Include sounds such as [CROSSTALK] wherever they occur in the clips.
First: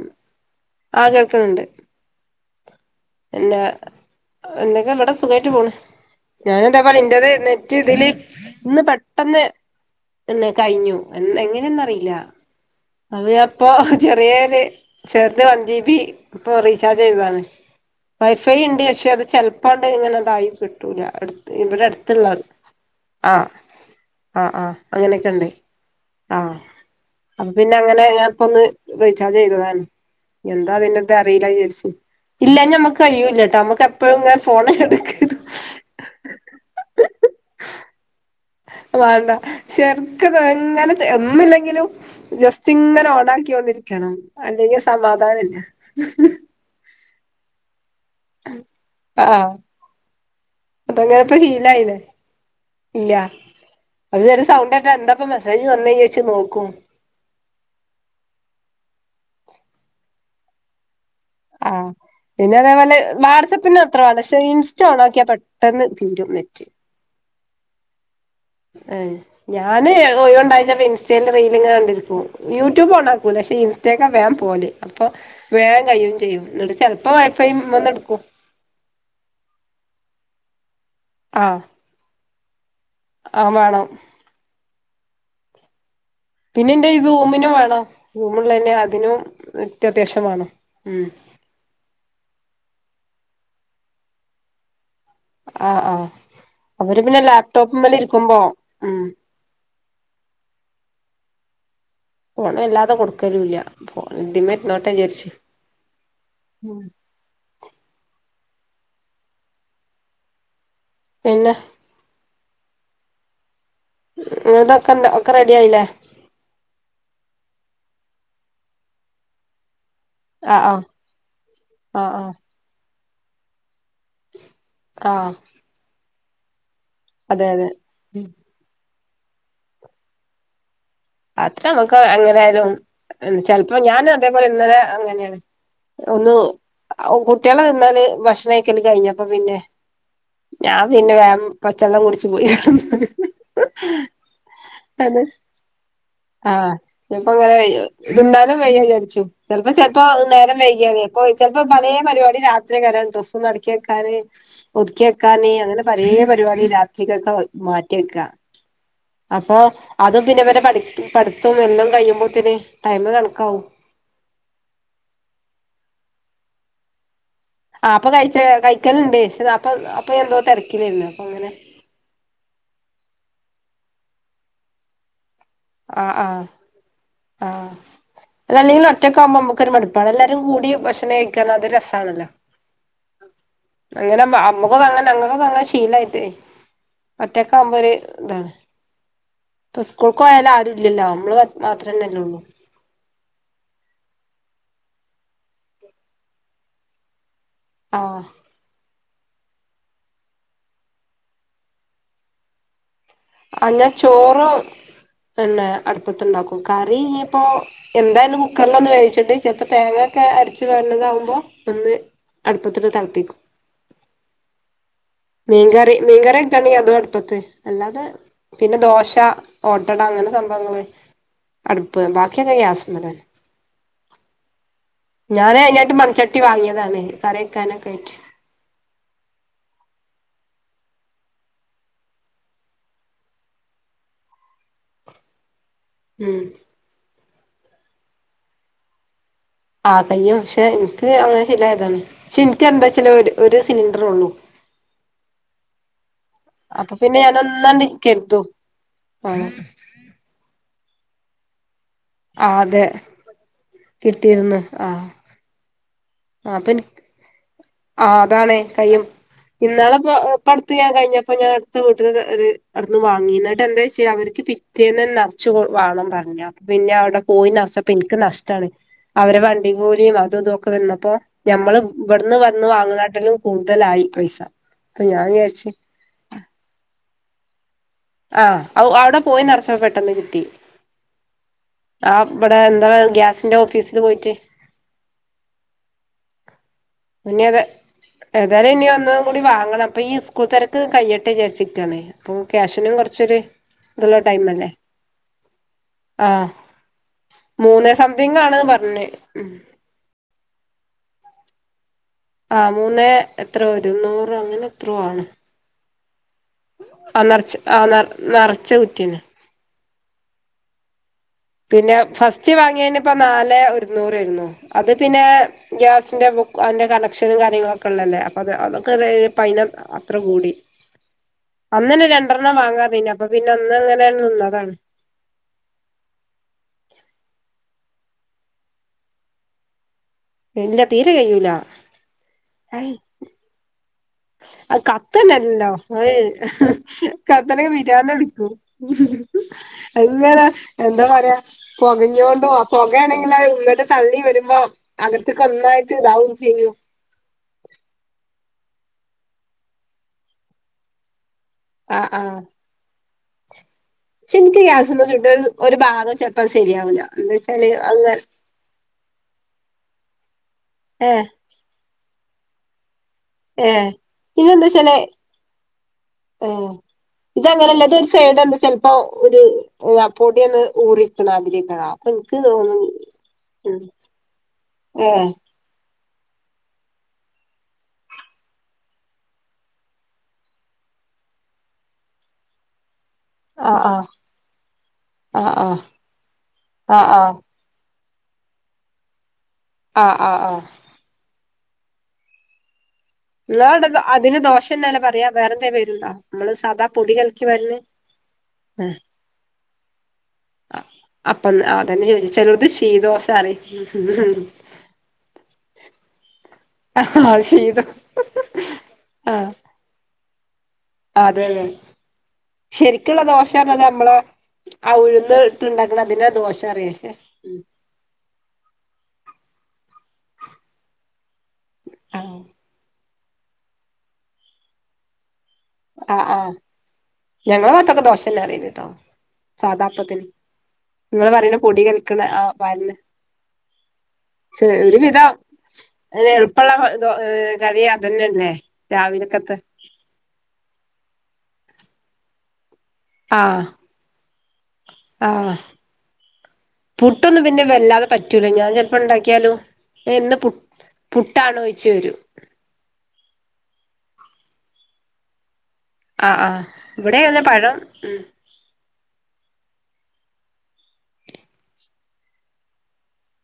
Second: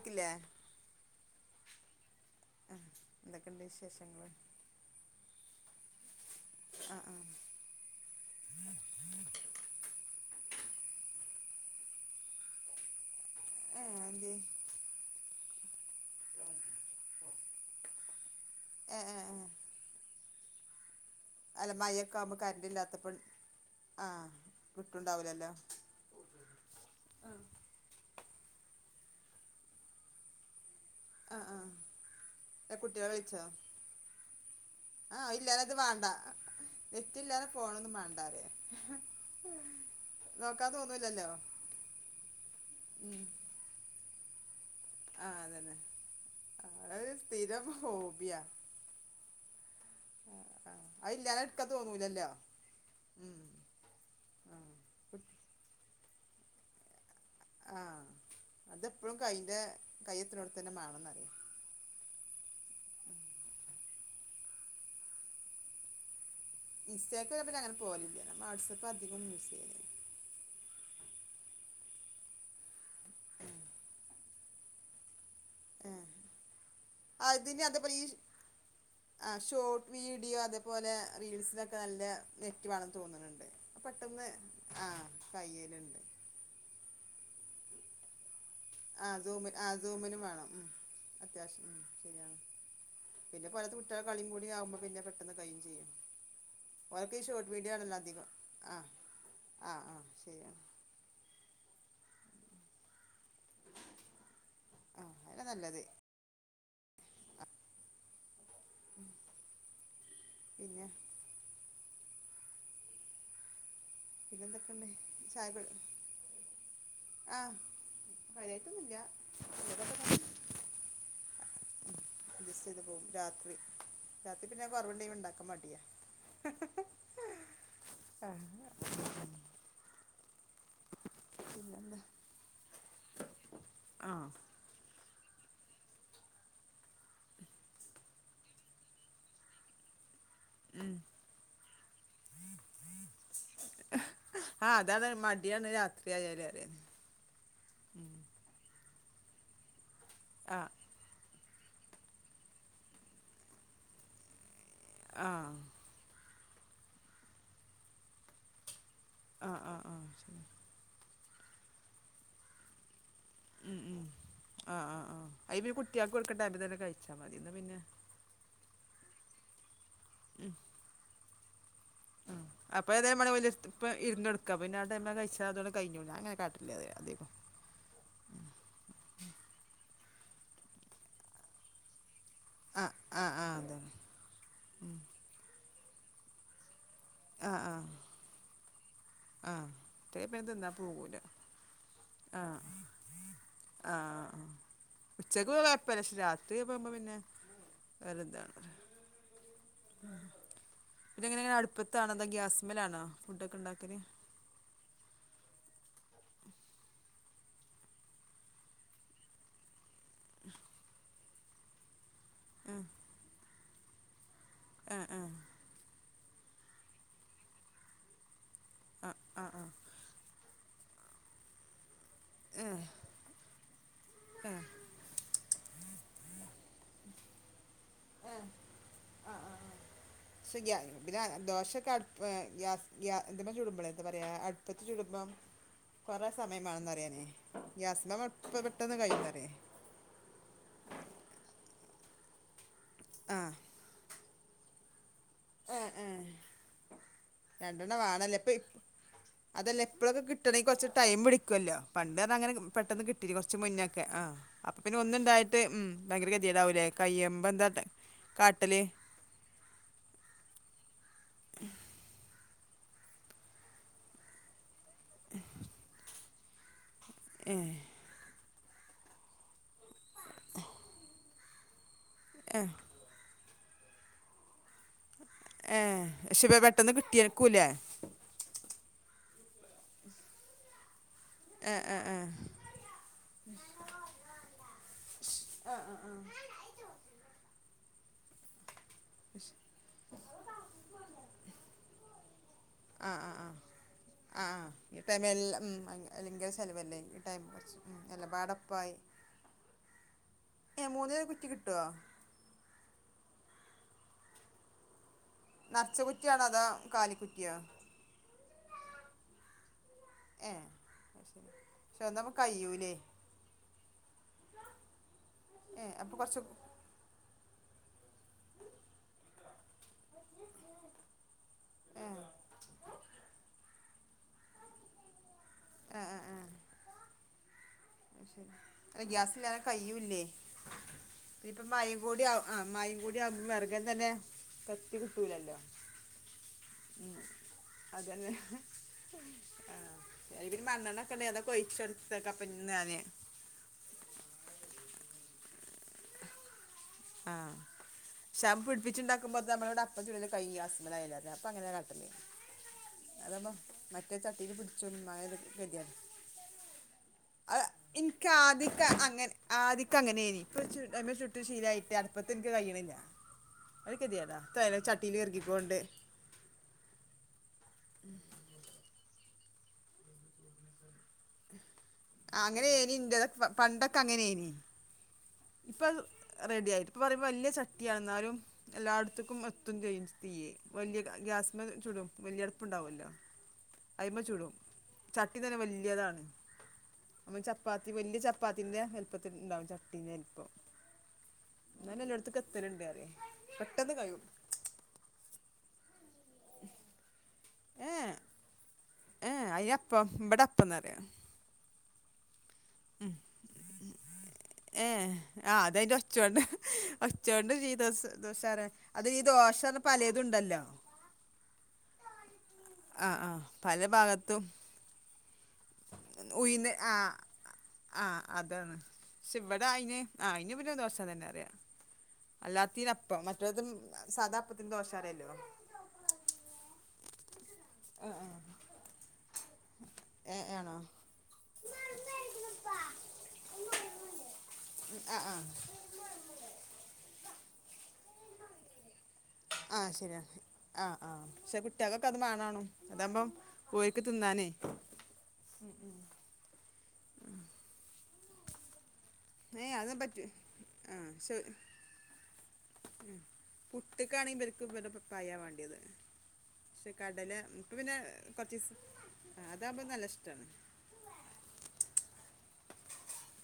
ക്കില്ലേ ആ കേൾക്കുന്നുണ്ട് ആ എന്നാ എന്തൊക്കെയുണ്ട് വിശേഷങ്ങൾ എന്തൊക്കെ ഇവിടെ സുഖായിട്ട് പോണ് ഞാനെന്താ ആ പറയ ആ ഇന്റത് നെറ്റ് ഇതില് ഇന്ന് പെട്ടെന്ന് ഇന്ന് കഴിഞ്ഞു ഇന്നെങ്ങ എന്നറിയില്ല അവരപ്പോ ഏ എന്ത് ചെറിയ ഒരു ചെർ ത് വൺ ജി ബി ഇപ്പോ റീചാർജ് ചെയ്തതാണ് വൈഫൈ ഉണ്ട് ഏ പക്ഷേ ഏ അത് ഏ ചെലപ്പാണ്ട് ഇങ്ങനെ തായി കിട്ടൂല അടുത്ത് അല്ല ഇവിടെ മയൊക്കെ അടുത്തുള്ള ആവുമ്പോൾ കറന്റ്‌ ഇല്ലാത്തപ്പോ ആഹ് ആഹ് ആഹ് അങ്ങനെയൊക്കെ ഉണ്ട് ആവിട്ടുണ്ടാവൂലല്ലോ ആഹ് അപ്പ പിന്നെ അങ്ങനെ ഞാൻ ഇപ്പൊന്ന് റീചാർജ് ചെയ്തതാണ് എന്താ അതിന്റത് ആ അറിയില്ല ആ വിചാരിച്ചു ഇല്ല ഏ ഞമ്മ കുട്ടികളെ വിളിച്ചോ കഴിയൂല്ലട്ടോ നമുക്ക എപ്പോഴും ഇങ്ങ ആ ഇല്ലാ അത് വേണ്ടാ നെറ്റില്ലാതെ ഫോണൊന്നും വേണ്ടാ റായ വേണ്ട ചെർക്ക് ഇതെങ്ങനെ തോന്നൂലല്ലോ ഒന്നുല്ലെങ്കിലും ജസ്റ്റ് ഇങ്ങനെ ഉം ഓണാക്കിയോണ്ടി രിക്കണം അല്ലെങ്കി ആ സമാധാനഇല്ല അതന്നെ ആ [UNINTELLIGIBLE] ഇഹ് ആഹ് അതങ്ങനെ ഇപ്പ അയില്ലാതെ എടുക്കൻ ശീലായില്ലേ തോന്നൂലല്ലോ ഇല്ല ഉം അത് ചെറിയ ആ സൗണ്ട്ട്ടാ എന്താപ്പം മെസ്സേജ് വന്നഹ് ച്ച് നോക്കും ആ അതെപ്പഴും കയ്ന്റെ കയ്യത്ത്നോടുത്ത് തന്നെ മാണെന്നറിയാം ആ പിന്നെ അതേപോലെ വാട്സആപ്പിന് അത്രവേണ്ട പക്ഷെ ഇൻസ്റ്റ ഓണാക്കിയാ പെട്ടെന്ന് തീരും ഇൻസ്റ്റാക്ക് പിന്നെ അങ്ങനെ പോവലില്ല ഏഹ് ഞാന് മുഴുവൻ ണ്ടായിട്ട് ന്നെ ഇൻസ്‌ സ്റ്റയില് റീലും കാണ്ടിരിക്കും യൂട്യൂബ് ഓണാക്കൂല പക്ഷെ ഇൻസ്റ്റക്കെ വേ പോൽ അപ്പൊ വേഗം ആഹ് കഴിയും ചെയ്യും എന്നിട്ട് ചെലപ്പോ വൈഫൈ അതിന് മ്മ്ന്ന് അതേപോലെ ഈ ഇട്ക്കും ആ ഷോർട്ട് വീഡിയോ അത് പോലെ റീൽസിലൊക്കെ നല്ല നെറ്റ് വേണം തോന്നുണുണ്ട് ആഹ് വേണം പെട്ടെന്ന് ആ കയ്യേലുണ്ട് പിന്നെ എന്റെ ഈ സൂമിനും വേണം സൂം ആ സൂമ് ആ സൂമിനും വേണം ഉം അത്യാവശ്യം ഉം ശരിയാണ് പിന്നെ പോലത്തെ കുട്ടികള കളിയും കൂടിയാകുമ്പോ പിന്നെ പ ആ ആ ഓലക്കേ ഈ ഷോട്ട് വീഡിയോ കാണലാ അധികം ആ ഉം ആ ആ ശരിയാ ഫോൺ വല്ലാതെ കൊടു ക്കല്ലൂല്ല ഇതിമേ ഇരുന്നോട്ട ആ വിചാരിച് അതാ നല്ലത് ഉം പിന്നെ പിന്നെ പിന്നെ എന്തൊക്കെയുണ്ട് ഇതൊക്കെ എന്ത ഒക്കെ റെഡി ചായ ആയില്ലേ മഴയത്തും ഇല്ല അ ആ അ ആ അഡ്ജസ്റ്റ് ചെയ്ത് രാത്രി രാത്രി പിന്നെ കുറവുണ്ടേ ആഹ് ഉണ്ടാക്കാൻ മടിയാ അതെ അതെ ഉം അത്ര നമുക്ക് പിന്നെന്താ അങ്ങനായാലും ചെലപ്പോ ഞാനും ആഹ് അതേപോലെ ഇന്നലെ അങ്ങനെയാണ് ഒന്ന് അ കുട്ടികളെ നിന്നാല് ഭക്ഷണം കഴിക്കല് കഴിഞ്ഞപ്പ പിന്നെ ഞാൻ ഉം പിന്നെ വേം പച്ചള്ളം കുടിച്ച് പോയി [UNINTELLIGIBLE] ആ അതതെ മടിയാണ് രാ ആ [UNINTELLIGIBLE] ഇങ്ങനെ ഇണ്ടാക്കാൻ വെയ്യ വിചാരിച്ചും ചെലപ്പോ ചെ ഇപ്പൊ നേരം ആഹ് വൈകിയാലെ അപ്പോ ചെലപ്പം പലേ പരിപാടി രാത്രിയ്ക്കാരം ഡ്രസ്സോന്നടക്കി വെക്കാന് ഒതുക്കി വെക്കാന്നേ ആഹ് അങ്ങനെ പലേ പരിപാടി രാത്രിക്കക്കാ മാറ്റി വെക്കാ ആഹ് അപ്പൊ ആഹ് ആഹ് അതും ശരി പിന്നെവരെ പഠി പഠിത്തോം എല്ലോം കഴിയുമ്പോത്തെന് ടൈമ് കണ ഉം ഉം ആ ആ ആ അയ് [UNINTELLIGIBLE] കുട്ട്യേക്ക്‌ കൊടുക്കണ്ട ആദ്യം തന്നെ കഴിച്ചാ ആ അപ്പൊ കഴിച്ച കഴിക്കല്ണ്ട് ശെ അപ്പൊ അപ്പൊ എന്തോ തെരക്കിലേര്ന്നു അപ്പൊ അങ്ങനെ ആഹ് അപ്പൊ [UNINTELLIGIBLE] ഇരുണ്ടടക്ക പിന്നെ ആ ടെമിലാ കഴിച്ച ആ ആ ആ അല്ല അല്ലെങ്കിലും ഒറ്റക്കാവുമ്പോ നമുക്കൊരു മടു ഇപ്പതെല്ലാരും കൂടി ഭക്ഷണം കഴിക്കാൻ അത് രസാണല്ലോ ആഹ് ആഹ് ആഹ് അതാണ് അങ്ങനെ അമ്മോകതങ്ങ ഞങ്ങക്കതങ്ങനെ ശീലായിട്ടേ ഒറ്റക്ക്‌ ആഹ് ആഹ് ആവുമ്പൊരു ഇതാണ് ആ ഇപ്പ സ്ക്കൂ ഇത്രേപ്പ യാല് തിന്നാ ആരും ഇല്ലല്ലോ പോകൂല നമ്മള് മാത്രന്നല്ലേ ഉള്ളൂ ആ ആ ആ ഉച്ചക്ക് കുഴപ്പല്ലക്ഷെ രാത്രി പോമ്പോ പിന്നെ ആ [UNINTELLIGIBLE] ഇതിങ്ങ്ങ്ങനെ അടുപ്പത്താണോ അതോ ഗ്യാസ്മ്മെൽ ആണോ ആ ഞാൻ ചോറു പിന്നെ അടുപ്പത്ത് ഉണ്ടാക്കും കറി ഇനിയിപ്പോ എന്തായാലും കുക്കറിൽ ഒന്ന് വേവിച്ചിട്ട് ചെലപ്പോ തേങ്ങ ഒക്കെ അടിച്ചു വാരണതാകുമ്പോ ഒന്ന് അടുപ്പത്തിട്ട് തെളപ്പിക്കും. ആ ആ മീൻകറി. മീൻകറ്യേക്കാണെങ്കി അതും അടുപ്പത്ത് അല്ലാതെ- - പിന്നെ ആ ദോശ ആ ആ ഓട്ടട അങ്ങനെ സംഭവങ്ങള് അടു ബാക്കിയൊക്കെ ഏ ഗ്യാസ്മ്മലാണ്. ഏ ഞാനെ - പുത്യായിട്ട് മൺചട്ടി വാങ്ങിയതാണ് കറി വക്കാനൊക്കെ ആയിട്ട്. ഗ്യാസ് ഗ്യാ പിന്നെ ദോശെക്കെ അടുപ്പ് ഏ ഗ്യാസ് ഗ്യാ ഇതുമ്മേച്ചുടുമ്പളെ എന്താ പറയാ അടുപ്പത്ത് ചുടുമ്പോ കുറെ ഉം സമയംമാണം ന്നറയാനെ ഗ്യാസ്മ്മെ എൾപം പെട്ടെന്ന് കഴിയുംന്നറയാ ആ കയ്യും പക്ഷെ എനിക്ക് അങ്ങനെ ശീലായതാണ് പക്ഷെ ഇൻക് എന്താച്ചാലെ ഒരു ആ ഒരു സിലിണ്ടറൊള്ളു ആ ആ അപ്പ രണ്ടെണ്ണം വാണംലെ ഇപ്പയ് ആ അതല്ല ഇപ്പളൊക്കെ കിട്ടണെങ്കി കൊറച്ച് ടൈമ് പിഡ്ക്കോലോ പണ്ട് ആ അതാങ്ങനെ അതെ പെട്ടന്ന് കിട്ടി കൊറച്ച് മുന്നെക്കെ കിട്ടിയിരുന്നു ആ അപ്പോപ്പിന്നെ ഒന്ന്ണ്ടായിട്ട് ഉം ഭയങ്കര ഗെത്യേടാവുംലെ കയ്യുമ്പ തൊട്ടേ ആ അതാണെ കയ്യും. ഇന്നാള്പ്പൊ ഇപ്പടുത്ത് ഞാൻ കഴിഞ്ഞപ്പോ ഞാൻ അടുത്ത വീട്ടന്ന് ഒര് - അവിടുന്ന് വാങ്ങീന്നിട്ട് എന്താച്യേ അവർക്ക് പിറ്റേന്ന്ന്നെ നറച്ച് വാണം പറഞ്ഞു അപ്പോപിന്നെ അവട പോയി ഏ നറച്ചപ്പോ എനിക്ക് നഷ് റ്റാണ് അവരെ വണ്ടി കൂലീം അതും ഇതൊക്കെ വന്നപ്പോ ഞമ്മള് ഇവിടുന്ന് ഏ വന്ന് വാങ്ങണാട്ടിലും കൂടുതലായി പൈസ. അപ്പൊ ഞാൻ വിചാരിച്ച് ഏഹ് പക്ഷേ വെ പെട്ടെന്ന് കിട്ടിയേര്കുംലെ? ആഹ ഔ അവിടെ പോയി നറച്ചപ്പൊ പെട്ടെന്ന് കിട്ടി. ഏ ഏ ഏ ആഹ് ഇഭടെ എന്താ ഗ്യാസിന്റെ ഓഫീസില് പോയിട്ട് പിന്നെത് ഏതാലും ഇനി ഒന്നും കൂടി വാങ്ങണം അപ്പൊ ഈ സ്കൂൾ തെരക്ക് കയ്യട്ടെ വിചാച്ചിട്ടാണ് ഇപ്പൊ ക്യാഷ് ഷ്നും ആ ആ കുറച്ച്ഒര് ആ ആ ഈ ടൈംലെല്ലാം ഉം ആഹ് ഭയങ്കര ചെലവല്ലേ ഈ ടൈം കുറച്ച് ഉം എ ലപാടൊപ്പ - പിന്നെ ഉം ഏഹ് മൂന്നിലോ കുറ്റി കിട്ടോ? ആ മൂന്നേ എത്രെ ഒരുന്നൂറ് അങ്ങനെത്രോ ആണ്. നിറച്ച കുറ്റിയാണോ അതോ ആ നറച്ച കാലിക്കുറ്റിയോ ആ നറ് നറച്ച കുറ്റ്യേന്നെ. ഏഹ് അയ് പിന്നെ ഫസ്റ്റ് വാങ്ങിയേനിപ്പോ നാലേ ഒരുന്നൂറെയിരുന്നു അത് പിന്നെ ഏ അപ്പൊ ഗ്യാസിന്റെ കൊറച്ച് ബു ക്കു അതിന്റെ കണക്ഷനും കാര്യങ്ങളൊക്കെ ഉള്ളല്ലേ അപ്പൊ അത് അതൊക്കെ കഴിഞ്ഞപ്പോ അയിന് അത്ര കൂടി. അന്നന്നെ രണ്ടെണ്ണം വാങ്ങാ പിന്നെ അപ്പൊ പിന്നെ അന്ന് ഇങ്ങനെ നിന്നതാണ്. ആഹ് ആഹ് ആഹ് അയ് ശെരി അല്ല ഗ്യാസില്ലാതെ കയ്യുല്ലേ. ഇല്ല തീരെ കഴൂല ഇപ്പൊ മയീം കൂടി ആഹ് അയ് മയീം കൂടി ആകുമ്പോ വെറകെ തന്നെ അത് കത്തി കിട്ടൂലല്ലോ കത്തന്നെല്ലോ അഹ് ഉം കത്തണെങ്കി പിരാദ്ധ് അതന്നെ പിടിക്കും. ആ എങ്ങനെ അല്ലെങ്കി പിന്നെ എന്താ മണ്ണെണ്ണൊക്കെ ഉണ്ടെങ്കി പറയാ അതൊക്കെ ഒഴിച്ചെടുത്തേക്കാം പൊകഞ്ഞോണ്ടോ അപ്പം ഞാന് പോകേണങ്കിലോ ഉള്ള്ക്ക് തള്ളി വരുമ്പോ അകത്ത്ക്കൊന്നായിട്ട് ഇതാവും ചെയ്യും. ആഹ് ശ്ശെ പിട്പ്പിച്ചിണ്ടാക്കുമ്പോത്ത് നമ്മളവ്ടെ അപ്പം ചുടല് കയ്യും ഗ്യാസ്മ്മലായാല് ഞാപ്പോ അങ്ങനെ കാട്ടല്. അതാമ്പോ ശ്ശെ ഇൻക് ഗ്യാസ്മ്മെ ചുട്ട ഒര് ഒര് ഗതിയാണ് ഭാഗം ചെൽപ്പൊ ശെരിയാവുല. എന്തോയ്ച്ചാല് അയ് ങ്ങ ഇൻക് അങ്ങൻ ആദ്യൊക്കെ അങ്ങനേനി. ഇപ്പൊ ഇച്ച് അയ്മെ ഏഹ് ചുട്ട് ശീലായിട്ട് അട്പ്പത്തിൻക്ക് കയ്യ്ണില്ല. ഏഹ് പിന്നെന്തോയ്ച്ചാല് ഇറക്കിക്കൊണ്ട് ഏ ഇതങ്ങനല്ല ഇത് ഒരു സൈഡ് എന്ത ചെൽപ്പോ ഒരു ആ പൊടി ഒന്ന് ഊറിക്ക്ണാതിര്യക്കെക്കാ ആ അങ്ങനേനി ഇന്റതൊക്കെ പണ്ടൊക്കെ അങ്ങനേനി. ഏഹ് ഇപ്പ റെഡിയായി. ഇപ്പ പറയുമ്പോ വല്ല്യേ ചട്ടിയാണ്. ന്നാലും എല്ലാട്ത്ത്ക്കും എത്തും ചെയ്യും തീയ്യ് വല്ല്യ ഗ്യാ സ്മ്മ ചുടും വെല്ല്യേ അട്പ്പുണ്ടാവൊല്ലോ. ആഹ് അയിമ്മെ ചുടും. ചട്ടീം ആഹ് തന്നെ ആഹ് വല്യേതാണ്. ആഹ് ആഹ് നമ്മള് ചപ്പാ വല്ല്യ ചപ്പാത്തിന്റെ വൽപ്പത്തിണ്ടാക്ക ചട്ടീ ആഹ് ആഹ് ആഹ് ആഹ് ഞാന് എല്ലോട്ത്ത്ക്കും എത്തല്ണ്ടറിയ [UNINTELLIGIBLE] അതിന് ദോശ എന്നന്നെല്ല പറയാ വേറെ എന്തേം പേര്ണ്ടോ മ്മള് സാദാ പുളികൽ [INAUDIBLE] ഏഹ് ഏ അപ്പം ബടെ അപ്പന്നറിയാ തന്നെ ചോദിച്ചു ചെലോത് ശീതോശാണ് ഏ. ആ അത അയിറെ ഒച്ചൊണ്ട് ആഹ് ഒച്ചൊണ്ട് ശീതം ശീദോസ് ദോശറിയാ അത് ഈ ദോശ ത്തുണ്ടല്ലോ അതെലെ ആ ശെരിക്കുള്ള ആ പല ദോശർഞ്ഞത് അമ്മളെ ഭാഗത്തും ആ ഉഴ്ന്ന് ഇട്ട്ണ്ടാക്ക്ണ അതിനാ ഉയിന്ന് ആ ദോശറിയാ ഉം ശെ ഇവിടായിന് ആഹ് അയിന് പിന്ന ദോശാന്നന്നറിയാ ആഹ് അല്ലാത്തിന് പ്പം മറ്റേതും സാദാ അപ്പത്തിന് ദോശറിയല്ലോ. ആഹ് ആഹ് ഞങ്ങളെ ഭാത്തൊക്കെ ദോശെന്നാറയല് ട്ടോ. സാദാ അപ്പത്തിന് ഏ ആണോ ഇങ്ങള് പറയ്ണ പൊടി കലക്ക്ണ ആ പാര്ന്ന ചെ ഒരു ഉം, ആ വിധം ആ ഏ എൾപ്പള്ള ദോ ഏഹ് കടി അതന്നെന്നെ രാവിലക്കത്തെ ആഹ് ആഹ് ശെ കുട്ട്യേക്കൊക്കെ അത് മാണാണും അതാമ്പം ആഹ് ഓല്ക്ക് തിന്നാനേ ആഹ് പുട്ടൊന്നും പിന്നെ വല്ലാതെ പറ്റൂല ഞാൻ ചെൽപ്പൊ ണ്ടാക്കിയാലും അത് ഏ പറ്റും ഇന്ന് പു പുട്ടാണോയ്ച്ച് വരും. ഉം പുട്ട്ക്കാണെ ഇവൽക്ക് ഇവ പയാ വേണ്ടീത്. ആഹ് ആഹ് ശ്ശെ ഇവിടെ കടല അങ്ങനെ മ്മക്ക് പഴം പിന്നെ ഉം കൊർച്ചീസം അ ഇതാവുമ്പ നല്ലിഷ്ടാണ്.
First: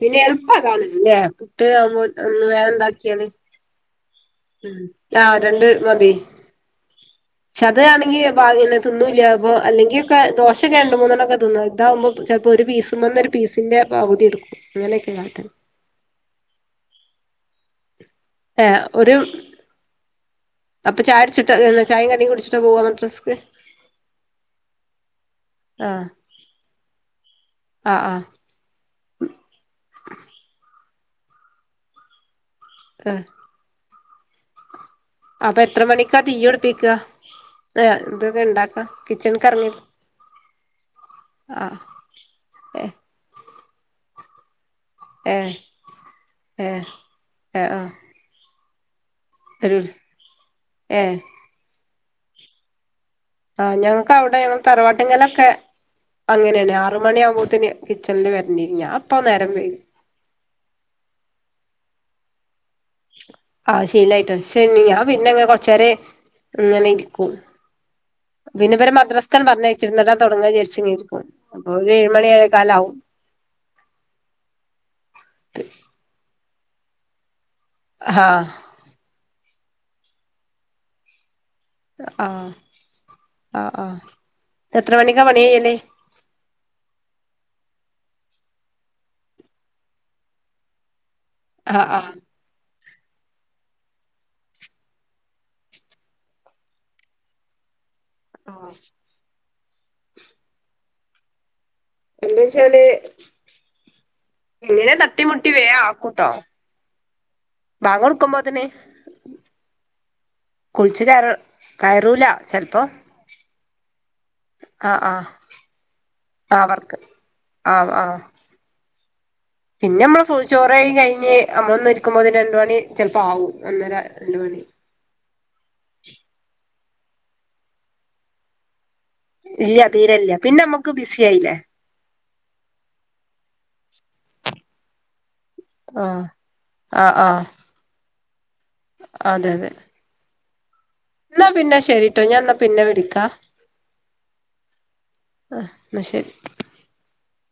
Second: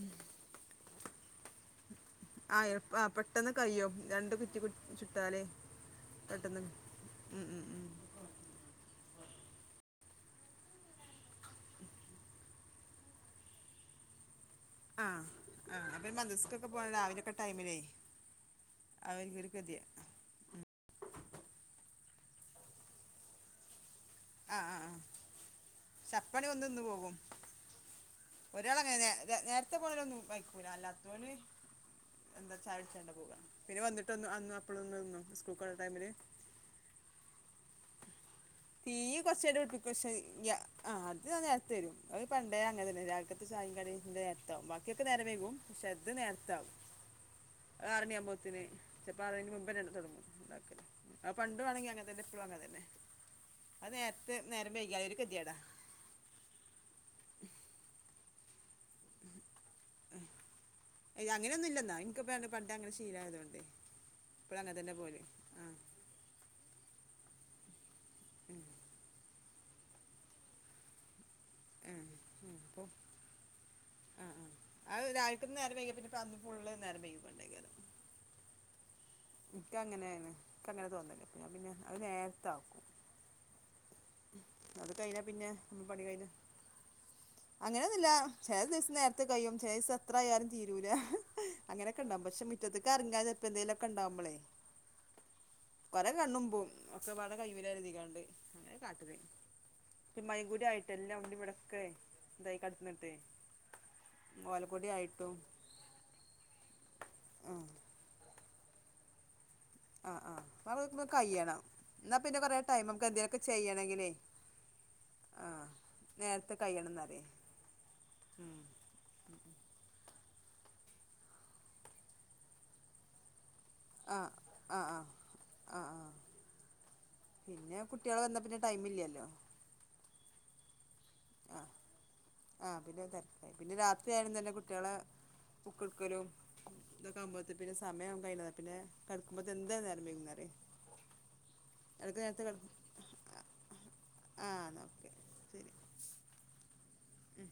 പിന്നെ എള്പ്പാതാണ്ല്ലേ പുട്ട് ആ [UNINTELLIGIBLE] ആഹ് എള്പ്പ പെട്ടെന്ന് കയ്യും. രണ്ട് കുറ്റി പു ഉം ആഹ് ചുട്ടാലേ രണ്ട് മതി പെട്ടെന്നെ ന്നെ പക്ഷെ അത് കാണെങ്കീ ബാവൊന്നും തിന്നൂല്ല്യാ ബോ അല്ലെങ്കിപ്പ ദോശക്കേ രണ്ട്മൂന്നെണ്ണൊക്കെ തിന്നും ഇതാവുമ്പോ ചെൽപ്പോ ഒരു പീസ്മെന്നൊരു പീസിന്റെ പകുതി ട്ക്കും. ആഹ് ആഹ് അത് മതി സ്ക്കൂക്ക് പോവാ [UNINTELLIGIBLE] രാവിലൊക്കെ ടൈമിലെയ് ഏഹ് ഒര് ആ അപ്പൊ ചായുട്ച്ചിട്ട് [UNINTELLIGIBLE] ചാ യിം കടിം കുട്ച്ചിട്ടാ പോവാ മദ്രസ്ക്ക്? ആഹ ആഹ് ആഹ് സപ്പണി വന്ന് തിന്ന് പോവും. ആഹ് ആഹ് നേ തെ നേര്ത്തെ പോണോരൊന്നും കയ്ക്കൂല അല്ലാത്തോല് എന്താ ചായുട്ച്ചാണ്ട പോവ പിന്നെ വന്നിട്ടൊന്ന് അന്ന് അപ്പോഴൊന്നും നിന്നു സ്കൂൾ അപ്പെത്ര ടൈമിൽ മണിക്കാ തീ യുട്പ്പിക്ക? ഏഹ് ത് തീയ്യ് കൊർച്ചയ്ഞ്ഞ്ട്ട് പിട്പ്പിക്കൂ പക്ഷേ ഗ്യാ ആഹ് അത് ആ നേരത്ത് ആഹ് വെരും അത് പണ്ടേ ഏഹ് അങ്ങനെന്നെ രാക ത്തെ ചായിം കടിം ഇൻ്റെ നേര്ത്താവും ബാ ക്ക്യൊക്കെ നേരം ഏഹ് വെയ്കും പക്ഷേത് നേര്ത്താവും ഏഹ് ഏഹ് അത് ആഹ് ആറണ്യാവുമ്പോത്തിന് ചെല്പ്പാറണിൻ്റെ ഒരു മുമ്പെനാണ്ട് തൊടങ്ങും ണ്ടാക്കല് ഏഹ് അത് പണ്ടോണങ്കി അങ്ങെൻതന്നെ ഇപ്പളും അങ്ങെൻതന്നെ ആഹ് ഞങ്ങക്കവടെ ഞങ്ങളെതറവാട്ടിങ്ങലൊക്കെ ഗതികേടാ അങ്ങനെണ് ആറ് മണ്യാവുമ്പോത്തിന് കിച്ചൺല് വ ഞാ പ്പം നേരം വെെ ഏയ് അങ്ങനെയൊന്നും ഇല്ലെന്നാ എനിക്ക് പണ്ട് പണ്ട് അങ്ങനെ ശീലമായതുകൊണ്ടേ ആഹ് ശീലായിട്ടാണ് ഇപ്പോഴും ശെ അങ്ങനെ തന്നെ ഞാ പോകല് പിന്നെങ്ങെ ആ കൊറച്ചേരെ ങ്ങനെര് [UNINTELLIGIBLE] പിന്നെ വരെ മദ്രാസ്ക്കാൻ പർഞ്ഞയിച്ച് ഇന്നട്ടണ്ട് തൊടങ്ങാചാര്ച്ച്ങ്ങരിക്കും [UNINTELLIGIBLE] ഉം [UNINTELLIGIBLE] ആഹ് ആഹ് അത് രാവിൽ തന്നെ നേരം വൈക്യാ പിന്ന പർ ഉള്ള നേരേം വെയ്കും പണ്ടേക്കാരം ഹാ ഇക്ക് അങ്ങനേണ് ഇക്ക് അങ്ങനെ തോന്നല്. ഞാൻ പിന്നെ അത് നേരത്തെ ആഹ് ആക്കും ആ ഹ് ആഹ് അത് എത്ര കയ്യിഞ്ഞ മണിക്കാ പണി പിന്നെ കയ്യല് നമ്മ പണി കയ്യിഞ്ഞ്. അങ്ങനെയൊന്നുമില്ല. ചെല ദിവസം നേരത്തെ കഴിയും. ചെല ദിവസം എത്ര ആയാലും തീരൂല ആഹ് അങ്ങനെയൊക്കെ ആഹ് ഉണ്ടാകും. പക്ഷെ മുറ്റത്തക്ക് ഇറങ്ങാൻ ചെലപ്പോ എന്തേങ്കലുമൊക്കെ ഉണ്ടാവുമ്പളെ കൊറെ കണ്ണും പൂം ഒക്കെ വടെ കൈവിരലതി ങ്ങാണ്ട് ആഹ് അങ്ങനെ കാട്ടു തൈ ഉ [UNINTELLIGIBLE] മ്മയു കൂടി ആയിട്ടല്ല ഇവിടക്കെ എന്നു വച്ചാല് ഓലക്കൊടി ഇങ്ങനെ ആയിട്ടും തട്ടിമുട്ടി വേഗം ആക്കൂട്ടോ ആഹ് ബാങ്ക് കൊടുക്കുമ്പോഴതിനെ [UNINTELLIGIBLE] ആ ആ പ കൈയണം എന്നാ കയറൂല പിന്നെ കൊറെ ടൈം നമുക്ക് എന്തെങ്കൊക്കെ ചെയ്യണങ്കിലേ? ആ ആ നേരത്തെ കൈയണംന്നരേ ആഹ് ഉം ഉം ചോറ് കഴിഞ്ഞ് അയിന് മ്മന്ന് ഇരിക്കുമ്പോ ഇതിന് രണ്ട് മണി ചിലപ്പോ ആവും. ഒന്നര ആഹ് രണ്ട് മണി. ആഹ് ആഹ് ആഹ് ആഹ് പിന്നെ കുട്ടികൾ വന്നാ പിന്നെ ടൈം ഇല്ലല്ലോ. ഇല്ല തീരെയില്ല. പിന്നെ നമുക്ക് ബിസി ആയില്ലേ. ആ പിന്നെ തിരക്കായി പിന്നെ രാത്രിയാലും തന്നെ കുട്ടികളെ ആഹ് ബുക്കെടുക്കലും ആഹ് ഇതൊക്കെ ആഹ് ആകുമ്പോഴത്തെ പിന്നെ സമയം കഴി പിന്നെ അതെ കടക്കുമ്പത്തെ അതെ എന്ത നേരം വൈകുന്നറിയോ? എന്നാ പിന്നെ ഇടക്ക് ശരിട്ടോ. ഞാൻ നേരത്തെ എന്നാ കിട പിന്നെ വിളിക്കാ. ആഹ് എന്നാ ഓക്കെ ആ എന്ന ശരി. ഉം